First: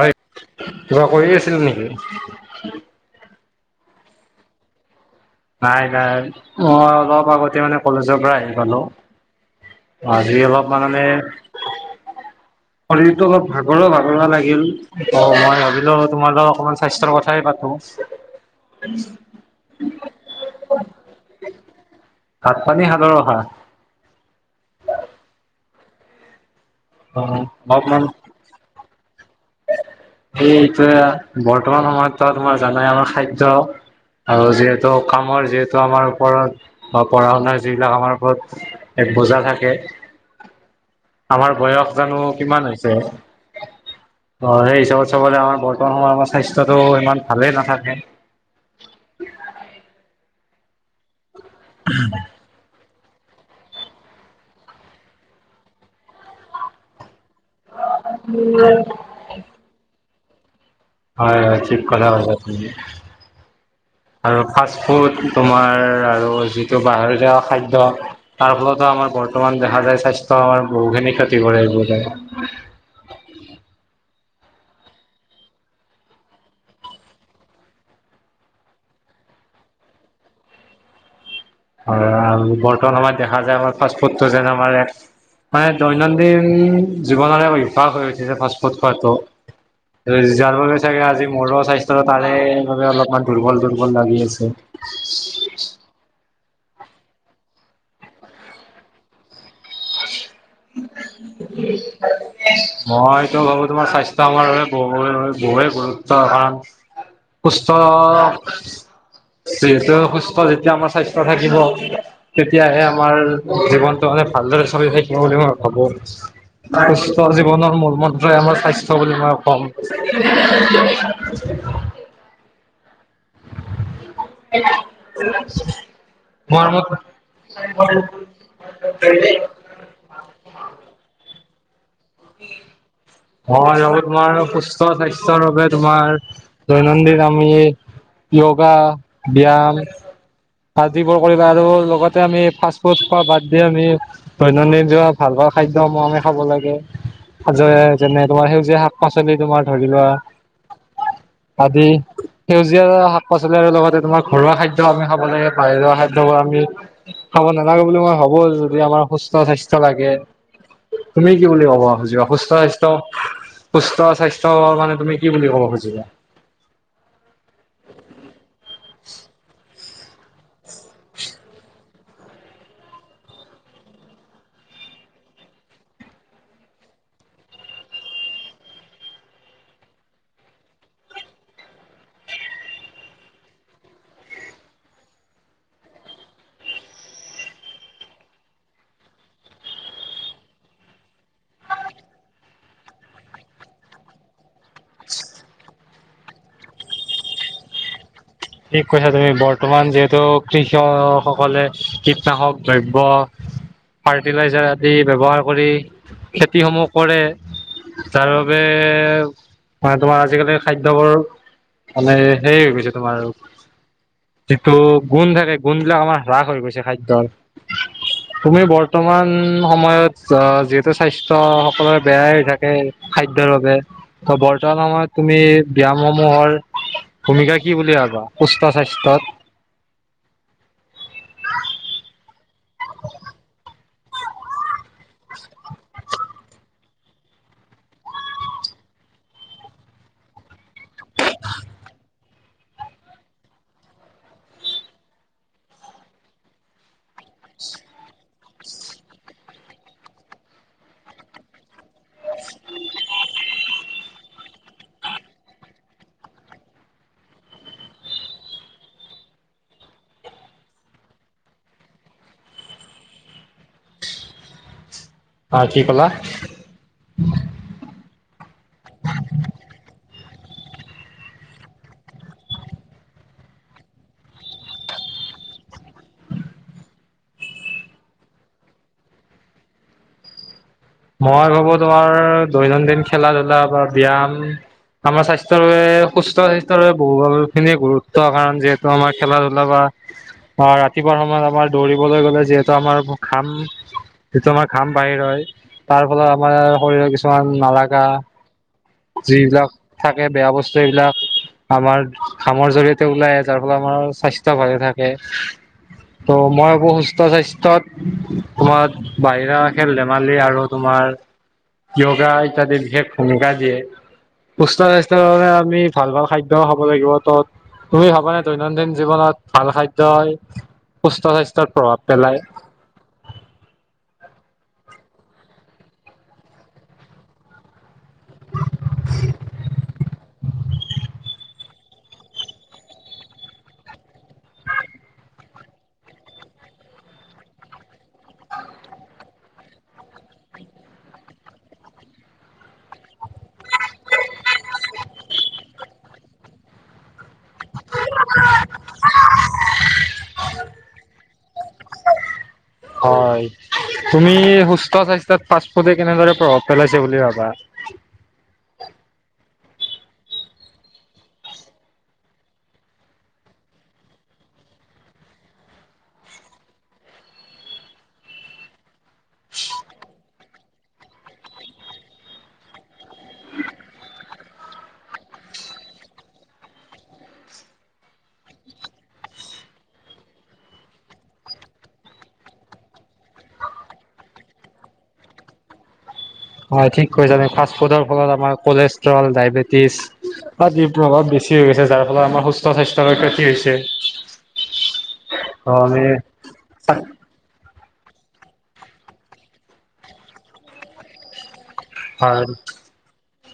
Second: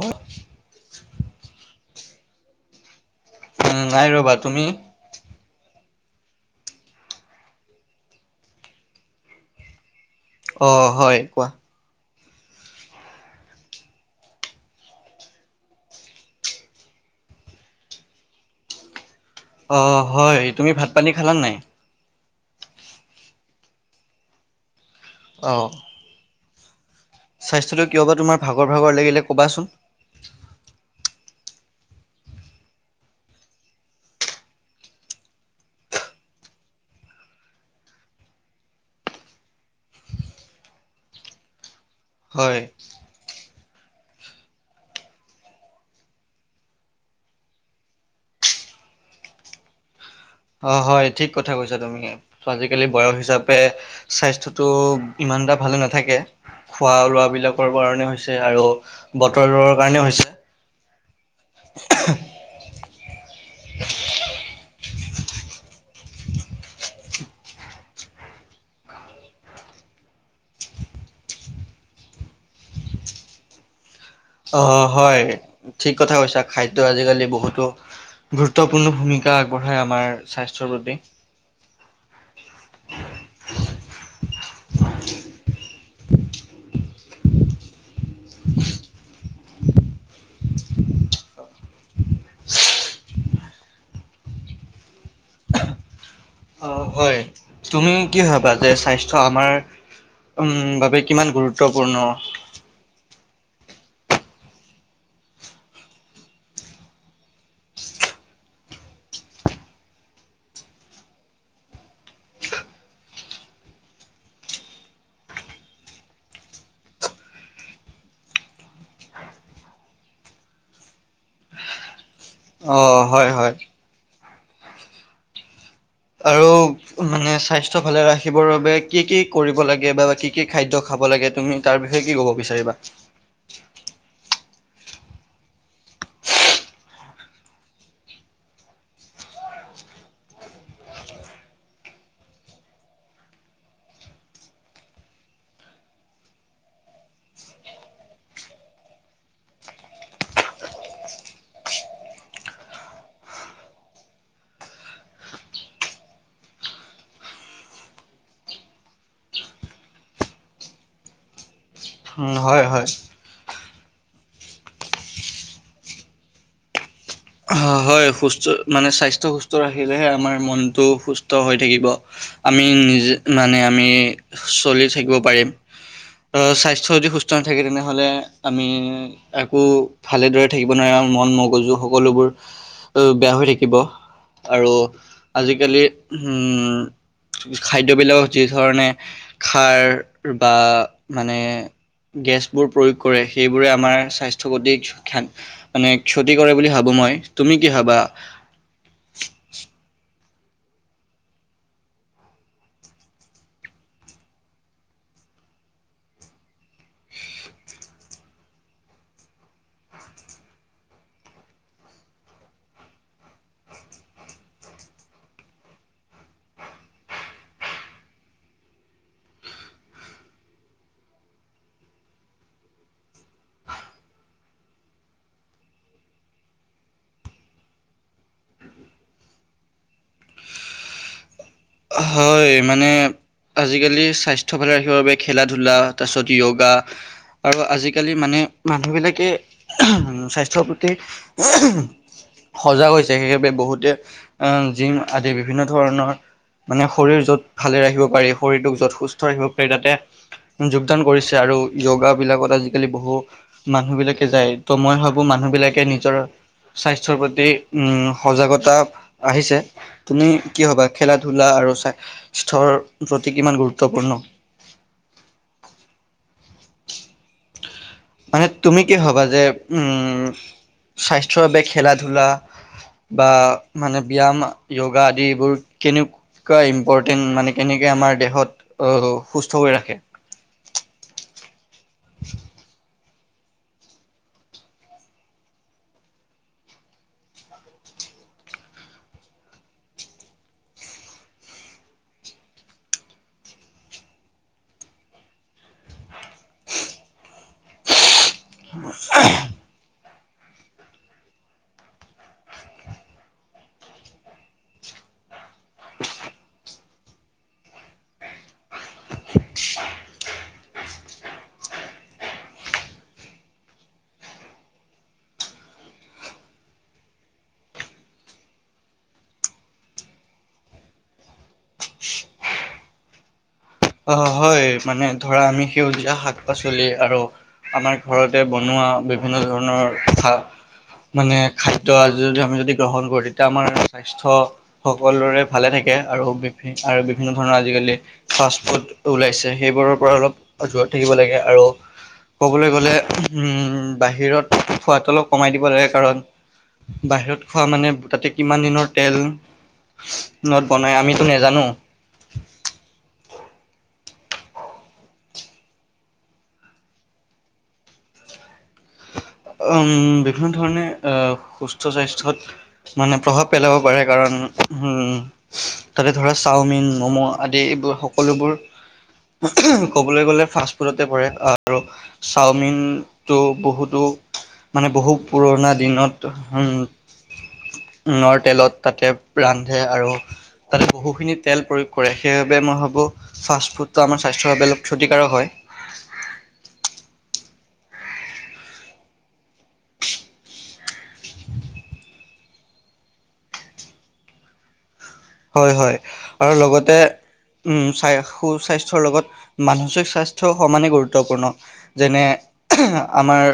উম, কিবা কৰি আছিল নেকি? [unintelligible] উম নাই ৰবা তুমি। নাই নাই মই অলপ আগতে মানে কলেজৰ পৰা আহি পালো। আজি অলপ অ', হয় মানে- কোৱা। শৰীৰটো অলপ ভাগৰুৱা ভাগৰুৱা লাগিল। মই ভাবিলো তোমাৰ লগত অকনমান স্বাস্থ্যৰ কথাই পাতো। অ- হয় তুমি ভাত পানী খালা নে নাই? ভাত পানী খালোঁ [unintelligible] অহ। অ স্বাস্থ্যটো অলপমান কিয় বা তোমাৰ ভাগৰ ভাগৰ লাগিলে ক'বাচোন। এই ইটো- বৰ্তমান সময়ত তোমাৰ জানাই আমাৰ খাদ্য আৰু যিহেতু কামৰ যিহেতু আমাৰ ওপৰত বা পঢ়া শুনাৰ যিবিলাক আমাৰ ওপৰত এক বোজা থাকে। আমাৰ বয়স- জানো হয়। কিমান হৈছে। অ সেই- ত চাবলে আমাৰ বৰ্তমান সময় আমাৰ স্বাস্থ্যটো ইমান ভালেই নাথাকে। অ হয় ঠিক- কথা কৈছা তুমি আজিকালি বয়স- হিচাপে স্বাস্থ্যটো ইমান এটা ভালে নাথাকে খোৱা লোৱা বি- বিলাকৰ কাৰণে হৈছে আৰু বতৰৰ কাৰণে হৈছে। হয় হয় ঠিক কথা কৈছা তুমি। আৰু- ফাষ্টফুড তোমাৰ আৰু যিটো বাহেৰিয়া খাদ্য তাৰ ফলতো আমাৰ বৰ্তমান দেখা যায় স্বাস্থ্য আমাৰ বহুখিনি ক্ষতি কৰে এইবোৰে। অঁহ হয় ঠিক কথা কৈছা। খাদ্য আজিকালি বহুতো গুৰুত্বপূৰ্ণ ভূমিকা আগবঢ়ায় আমাৰ স্বাস্থ্যৰ প্ৰতি। হয়। বৰ্তমান আমাৰ দেখা যায় আমাৰ ফাষ্টফুড যেন আমাৰ মানে- দৈনন্দিন জীৱন অভ্যাস হৈ উঠিছে ফাষ্টফুড খোৱাাতটো যাৰ বাবে চাগে আজি মোৰো স্বাস্থ্যতাৰে বাবে অলপমান দুৰ্বল দুৰ্বল লাগি আছে। অ', হয়। তুমি কি ভাবা যে স্বাস্থ্য আমাৰ- উম বাবে কিমান গুৰুত্বপূৰ্ণ? টো ভাবো তোমাৰ স্বাস্থ্য আমাৰ বাবে ব বহু গুৰুত্ব কাৰণ সুস্থ যিহেতু সুস্থ যেতিয়া আমাৰ স্বাস্থ্য থাকিব তেতিয়াহে আমাৰ জীৱনটো মানে ভালদৰে চলি থাকব- বুলি মই ভাবো। সুস্থ জীৱনৰ মূল-মন্তই আমাৰ স্বাস্থ্য বুলি মই ক'ম। অ, হয় হয়। [inaudible] আৰু তোমাৰ মতে মানে স্বাস্থ্য মই ভালে ৰাখিবৰ বাবে কি কি কৰিব লাগে বা কি কি খাদ্য খাব লাগে, তুমি তাৰ তুমি কি ক'ব বিচাৰিবা? ভাবো তোমাৰ সুস্থ-স্বাস্থ্যৰ বাবে তোমাৰ দৈনন্দিন আমি য়োগা, ব্যয়াম আদিবোৰ কৰিব আৰু লগতে আমি ফাষ্ট ফুড খোৱা বাদ দি আমি দৈনন্দিন যিবোৰ ভাল ভাল খাদ্যসমূহ আমি খাব লাগে। আজৰে যেনে তোমাৰ সেউজীয়া শাক পাচলি তোমাৰ ধৰি লোৱা আদি সেউজীয়া শাক পাচলি আৰু লগতে তোমাৰ ঘৰুৱা খাদ্য আমি খাব লাগে বাহিৰ খাদ্যবোৰ আমি খাব নালাগে বুলি মই ভাবো যদি আমাৰ সুস্থ স্বাস্থ্য লাগে তুমি কি বুলি ভাবা অ য উম সুস্থ হয় হয় স্বাস্থ্য সুস্থ স্বাস্থ্য মানে তুমি কি বুলি ক'ব খুজিছা হয় সুস্থ মানে স্বাস্থ্য সুস্থ ৰাখ থাকিলেহে আমাৰ মনটো সুস্থ হৈ থাকিব আমি নিজে মানে আমি চলি থাকিব পাৰিম স্বাস্থ্য যদি সুস্থ নাথাকে তেনেহ'লে আমি আকৌ ভালেদৰে থাকিব নোৱাৰিম মন মগজু সকলোবোৰ বেয়া হৈ থাকিব আৰু আজিকালি খাদ্যবিলাকত যিধৰণে খাৰ বা মানে গেছবোৰ প্ৰয়োগ কৰে সেইবোৰে আমাৰ স্বাস্থ্যৰ প্ৰতি ক্ষতি কৰে বুলি ভাবোঁ মই তুমি কি ভাবা ঠিক কৈছা তুমি বৰ্তমান যিহেতু কৃষক সকলে কীটনাশক দ্ৰব্য ফাৰ্টিলাইজাৰ আদি ব্যৱহাৰ কৰি খেতি সমূহ কৰে যাৰ বাবে মানে তোমাৰ আজিকালি খাদ্যবোৰ মানে সেই হৈ গৈছে তোমাৰ যিটো গুণ থাকে গুণ বিলাক আমাৰ হ্ৰাস হৈ গৈছে খাদ্যৰ তুমি বৰ্তমান সময়ত আহ যিহেতু স্বাস্থ্য সকলোৰে বেয়াই থাকে খাদ্যৰ বাবে ত বৰ্তমান সময়ত তুমি ব্যয়াম সমূহৰ ভূমিকা কি বুলি ভাবা সুস্থ স্বাস্থ্যত হয় মানে আজিকালি স্বাস্থ্য ভালে ৰ বাবে খেলা ধূলা তাৰপিছত ইয়োগা আৰু আজিকালি মানে মানুহ বিলাকে স্বাস্থ্যৰ প্ৰতি সজাগ হৈছে সেইবাবে বহুতে জিম আদি বিভিন্ন ধৰণৰ মানে শৰীৰ যত ভালে ৰাখিব পাৰি শৰীৰটোক য'ত সুস্থ ৰাখিব পাৰি তাতে যোগদান কৰিছে আৰু এওঁগা বিলাকত আজিকালি বহু মানুহ বিলাকে যায় ত' মই ভাবো মানুহ বিলাকে নিজৰ স্বাস্থ্যৰ প্ৰতি উম সজাগতা আহিছে তুমি কি ভাবা খেলাত ধূলা আৰু স্বাস্থ্যৰ প্ৰতি কিমান গুৰুত্বপূৰ্ণ অ কি কলা মানে তুমি কি ভাবা যে উম স্বাস্থ্যৰ বাবে খেলা ধূলা বা মানে ব্যায়াম যয়োগা আদি এইিবোৰ কেনেকুৱা ইম্পৰ্টেণ্ট মানে কেনেকৈ আমাৰ দেহত সুস্থ কৰি ৰাখে মই ভাবো তোমাৰ দৈনন্দিন খেলা ধূলা বা ব্যায়াম আমাৰ স্বাস্থ্যৰ বাবে সুস্থ স্বাস্থ্যৰ বাবে বহু খিনি গুৰুত্ব কাৰণ যিহেতু আমাৰ খেলা ধূলা বা ৰাতিপুৱা সময়ত আমাৰ দৌৰিবলৈ গলে যিহেতু আমাৰ ঘাম যিটো আমাৰ ঘাম বাহিৰ হয়। তাৰ ফলত আমাৰ শৰীৰৰ কিছুমান নালাগা যিবিলাক [unintelligible] থাকে বেয়া বস্তু সেইবিলাক আমাৰ ঘামৰ জৰিয়তে ওলাই যাৰ ফলত আমাৰ স্বাস্থ্য ভালে থাকে ত' মই ভাবো সুস্থ স্বাস্থ্যত তোমাৰ বাহিৰা খেল ধেমালি আৰু তোমাৰ যয়োগা ইত্যাদি বিশেষ ভূমিকা দিয়ে সু স্বাস্থ্যৰ বাবে আমি ভাল ভাল খাদ্য খাব লাগিব তত তুমি ভাবানে দৈনন্দিন জীৱনত ভাল খাদ্যই সুস্থ স্বাস্থ্যৰ প্ৰভাৱ পেলায়। অ হয় মানে ধৰা আমি সেউজীয়া শাক পাচলি আৰু আমাৰ ঘৰতে বনোৱা বিভিন্ন ধৰণৰ কথা মানে খাদ্য আজি যদি আমি যদি গ্ৰহণ কৰোঁ তেতিয়া আমাৰ স্বাস্থ্য সকলোৰে ভালে থাকে আৰু বি আৰু বিভিন্ন ধৰণৰ আজিকালি ফা ওলাইছে সেইবোৰৰ পৰা অলপ দূৰত থাকিব লাগে আৰু ক'বলৈ গ'লে উম বাহিৰত খোৱাদ অলপ কমাই দিব লাগে কাৰণ বাহিৰত খোৱা মানে তাতে কিমান দিনৰ তেল ত বনাই আমিতো নাজানো হয় তুমি সুস্থ স্বাস্থ্যত ফাৰ্ষ্ট ফুডে কেনেদৰে প্ৰভাৱ পেলাইছে বুলি ভাবা উ বিভিন্ন ধৰণে সুস্থ স্বাস্থ্যত মানে প্ৰভাৱ পেলাব পাৰে কাৰণ উম তাতে ধৰা চাওমিন ম'ম' আদি এইবোৰ সকলোবোৰ ক'বলৈ গ'লে ফাষ্ট ফুডতে পৰে আৰু চাওমিন তো বহুতো মানে বহু পুৰণা দিনত উ উন তেলত তাতে ৰান্ধে আৰু তাতে বহুখিনি তেল প্ৰয়োগ কৰে সেইবাবে মই ভাবোঁ ফাষ্টফুডটো আমাৰ স্বাস্থ্যৰ বাবে অলপ ক্ষতিকাৰক হয় হয় ঠিক কৈছা ফাষ্ট ফুডৰ ফলত আমাৰ কলেষ্ট্ৰল ডায়বেটিছ আদিৰ প্ৰভাৱ বেছি হৈ গছে যাৰ ফলত আমাৰ সুস্থ স্বাস্থ্যৰ ক্ষতি হৈছে অ হয় হয় আমি আৰু লগতে উম চাই সুস্বাস্থ্যৰ লগত মানসিক স্বাস্থ্য সমানে গুৰুত্বপূৰ্ণ যেনে আমাৰ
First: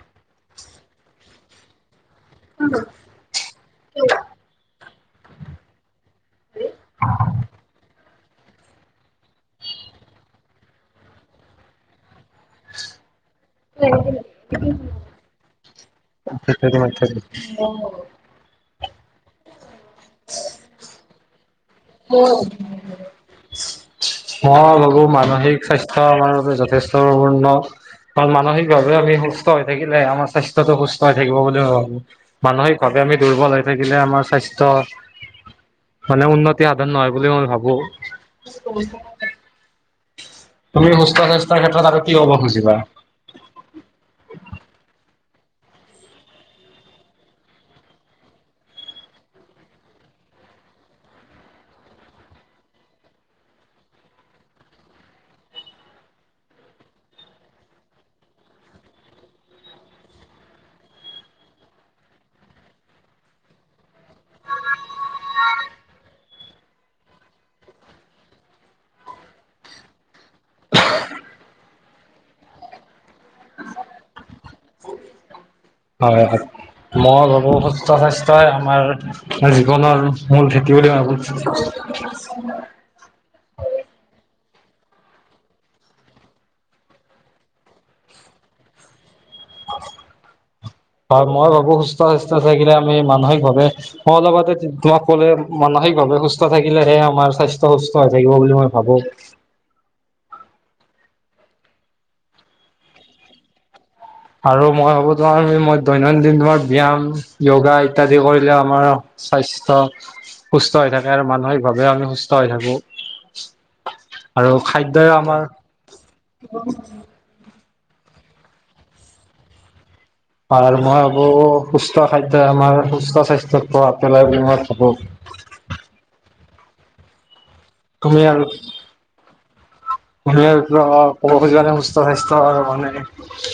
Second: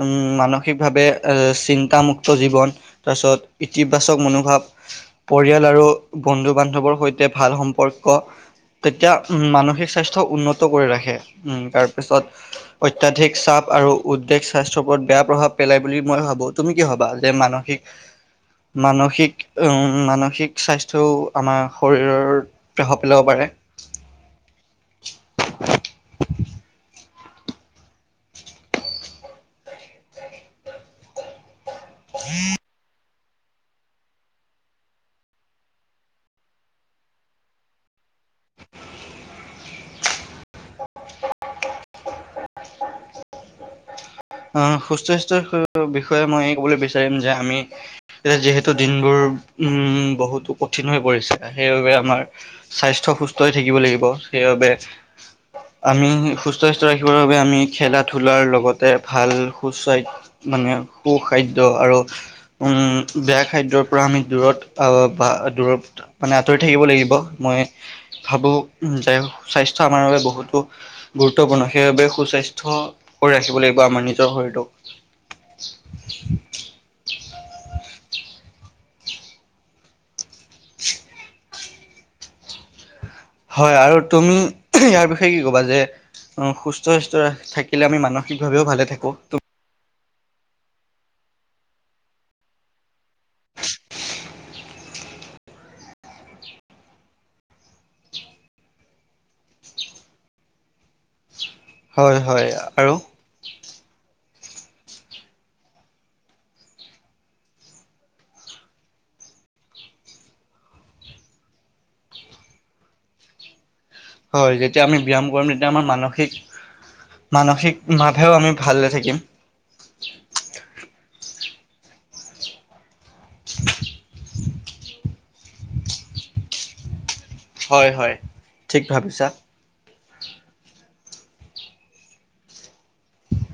উম মানসিকভাৱে এ চিন্তামুক্ত জীৱন তাৰপিছত ইতিবাচক মনোভাৱ পৰিয়াল আৰু বন্ধু বান্ধৱৰ সৈতে ভাল সম্পৰ্ক সম্পৰ্ক তেতিয়া উ মানসিক স্বাস্থ্য উন্নত কৰি ৰাখে উ তাৰপিছত অত্যাধিক চাপ আৰু উদ্বেগ স্বাস্থ্যৰ ওপৰত বেয়া প্ৰভাৱ পেলাই বুলি মই ভাবো তুমি কি ভবা হয় যে মানসিক মানসিক উ মানসিক স্বাস্থ্য টো' আমাৰ মই পেলাব পাৰে। ভাবো মানসিক স্বাস্থ্য আমাৰ বাবে যথেষ্টপূৰ্ণ পূৰ্ণ মানসিকভাৱে আমি সুস্থ হৈ থাকিলে আমাৰ স্বাস্থ্যটো সুস্থ হৈ থাকিব বুলি মই ভাবো মানসিক ভাৱে আমি দুৰ্বল হৈ থাকিলে আমাৰ স্বাস্থ্য মানে উন্নত উন্নতি সাধন নহয় বুলি মই ভাবোঁ তুমি সু্স্থ স্বাস্থ্যৰ ক্ষেত্ৰত আৰু কি হ'ব খুজিবা আহ সুস্থ স্বাস্থ্যৰ বিষয়ে মই এই ক'বলৈ বিচাৰিম যে আমি যে যিহেতু দিনবোৰ উম বহুতো কঠিন হৈ পৰিছে সেইবাবে আমাৰ স্বাস্থ্য সুস্থ হৈ থাকিব লাগিব সেইবাবে আমি সুস্থ স্বাস্থ্য ৰাখিবৰ বাবে আমি খেলা ধূলাৰ লগতে ভাল সুস্বাস মানে সু খাদ্য আৰু উম বেয়া খাদ্যৰ পৰা আমি দূৰত বা দূৰত মানে আঁতৰি থাকিব লাগিব মই ভাবোঁ যে স্বাস্থ্য আমাৰ বাবে বহুতো গুৰুত্বপূৰ্ণ সেইবাবে সুস্বাস্থ্য কৰি ৰাখিব লাগিব বা আমাৰ নিজৰ শৰীৰটোক হয় হয় মই ভাবো সুস্থ স্বাস্থ্য তই আমাৰ জীৱনৰ মূল খেতি বুলি ভাবো হয় আৰু তুমি ইয়াৰ বিষয়ে কি কবা যে সুস্থ সস্বাস্থ্য থাকিলে আমি মানসিকভাৱেও ভালে থাকো হয় মই ভাবো সুস্থ স্বাস্থ্য থাকিলে আমি মানসিকভাৱে মই অলপতে তোমাক কলোৱে মানসিকভাৱে সুস্থ থাকিলেহে আমাৰ স্বাস্থ্য সুস্থ হৈ থাকিব বুলি মই ভাবো হয় হয় আৰু আৰু মই ভাবো আৰু মই দৈনন্দিন ব্যায়াম য়োগা ইত্যাদি কৰিলে আমাৰ স্বাস্থ্য সুস্থ হৈ থাকে আৰু মানসিকভাৱে আমি সুস্থ হৈ থাকো আৰু হয় যেতিয়া আমি খাদ্যই ব্যয়াম আমাৰ কৰিম তেতিয়া আমাৰ মানসিক মানসিক মাজেও আমি ভালে থাকিম আৰু মই ভাবো সুস্থ খাদ্যয় আমাৰ সুস্থ স্বাস্থ্যৰ প্ৰভাব পেলাই বুলি মই ভাবো হয় হয় ঠিক ভাবিছা সুনিদ ক'ব খুজিবানে সুস্থ স্বাস্থ্য আৰু মানে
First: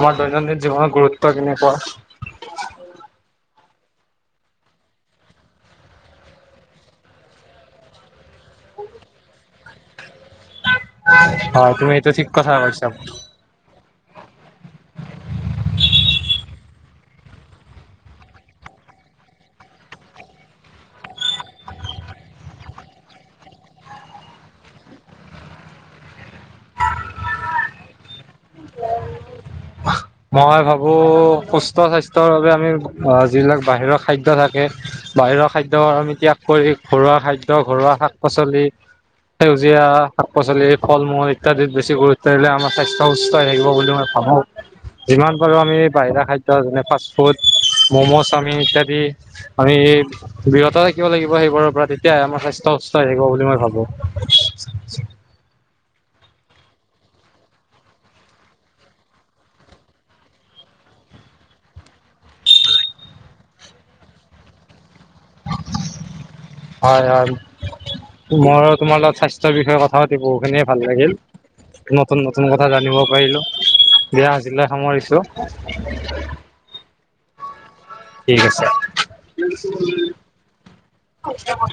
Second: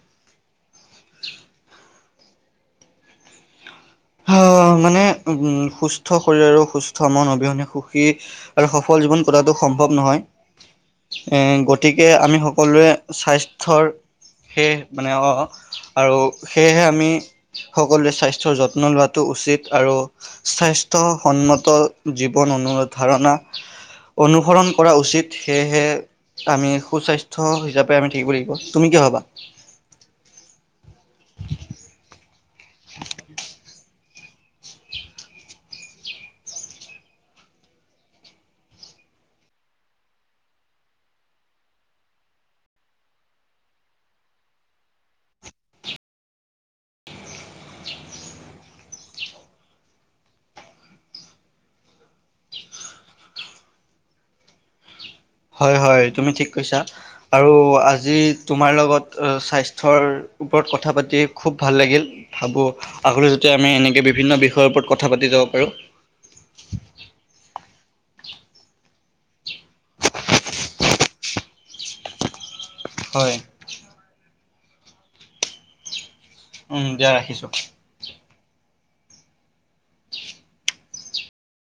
আমাৰ দৈনন্দিন জীৱনত গুৰুত্ব কেনেকুৱা অ মানে উ সুস্থ শৰীৰ আৰু সুস্থ মন অবিহনে সুখী আৰু সফল জীৱন কটাটো সম্ভৱ নহয় এ হয় তুমি গতিকে এইটো ঠিক আমি কথা সকলোৱে কৈছা। স্বাস্থ্যৰ সেয়ে মানে অ আৰু সেয়েহে আমি সকলোৱে স্বাস্থ্যৰ যত্ন যত্ন লোৱাটো উচিত আৰু স্বাস্থ্যসন্মত জীৱন অনু ধাৰণা অনুসৰণ কৰা উচিত সেয়েহে আমি সুস্বাস্থ্য হিচাপে আমি কি কৰি তুমি কিয় হবা মই ভাবো সুস্থ স্বাস্থ্যৰ বাবে। যিবিলাক বাহিৰৰ খাদ্য। থাকে বাহিৰৰ খাদ্য আমি ত্যাগ কৰি ঘৰুৱা খাদ্য ঘৰুৱা শাক পাচলি সেউজীয়া শাক পাচলি ফল মূল ইত্যাদিত বেছি গুৰুত্ব দিলে আমাৰ স্বাস্থ্য সুস্থ। সৈ থাকিব বুলি মই ভাবো যিমান পাৰো আমি বাহিৰা খাদ্য যেনে ফাষ্ট ফুড মম'জ আমি ইত্যাদি আমি বিৰত থাকিব লাগিব সেইবোৰৰ পৰা তেতিয়াহে আমাৰ স্বাস্থ্য সুস্থ হৈ থাকিব বুলি মই ভাবো। হয় হয় তুমি ঠিক কৈছা আৰু আজি তোমাৰ লগত স্বাস্থ্যৰ ওপৰত কথা পাতি খুব ভাল লাগিল ভাবো আগলৈ যতি আমি এনেকে বিভিন্ন বিষয়ৰ ওপৰত ক। কথা পাতি যাব পাৰো। মই তোমাৰ লগত স্বাস্থ্যৰ বিষয়ে কথা পাতি বহুখিনিয়ে ভাল লাগিল নতুন নতুন কথা। কথা জানিব হয় পাৰিলো দিয়া। আজিলে সামৰিছো। উম দিয়া ৰাখিছো। ঠিক আছে।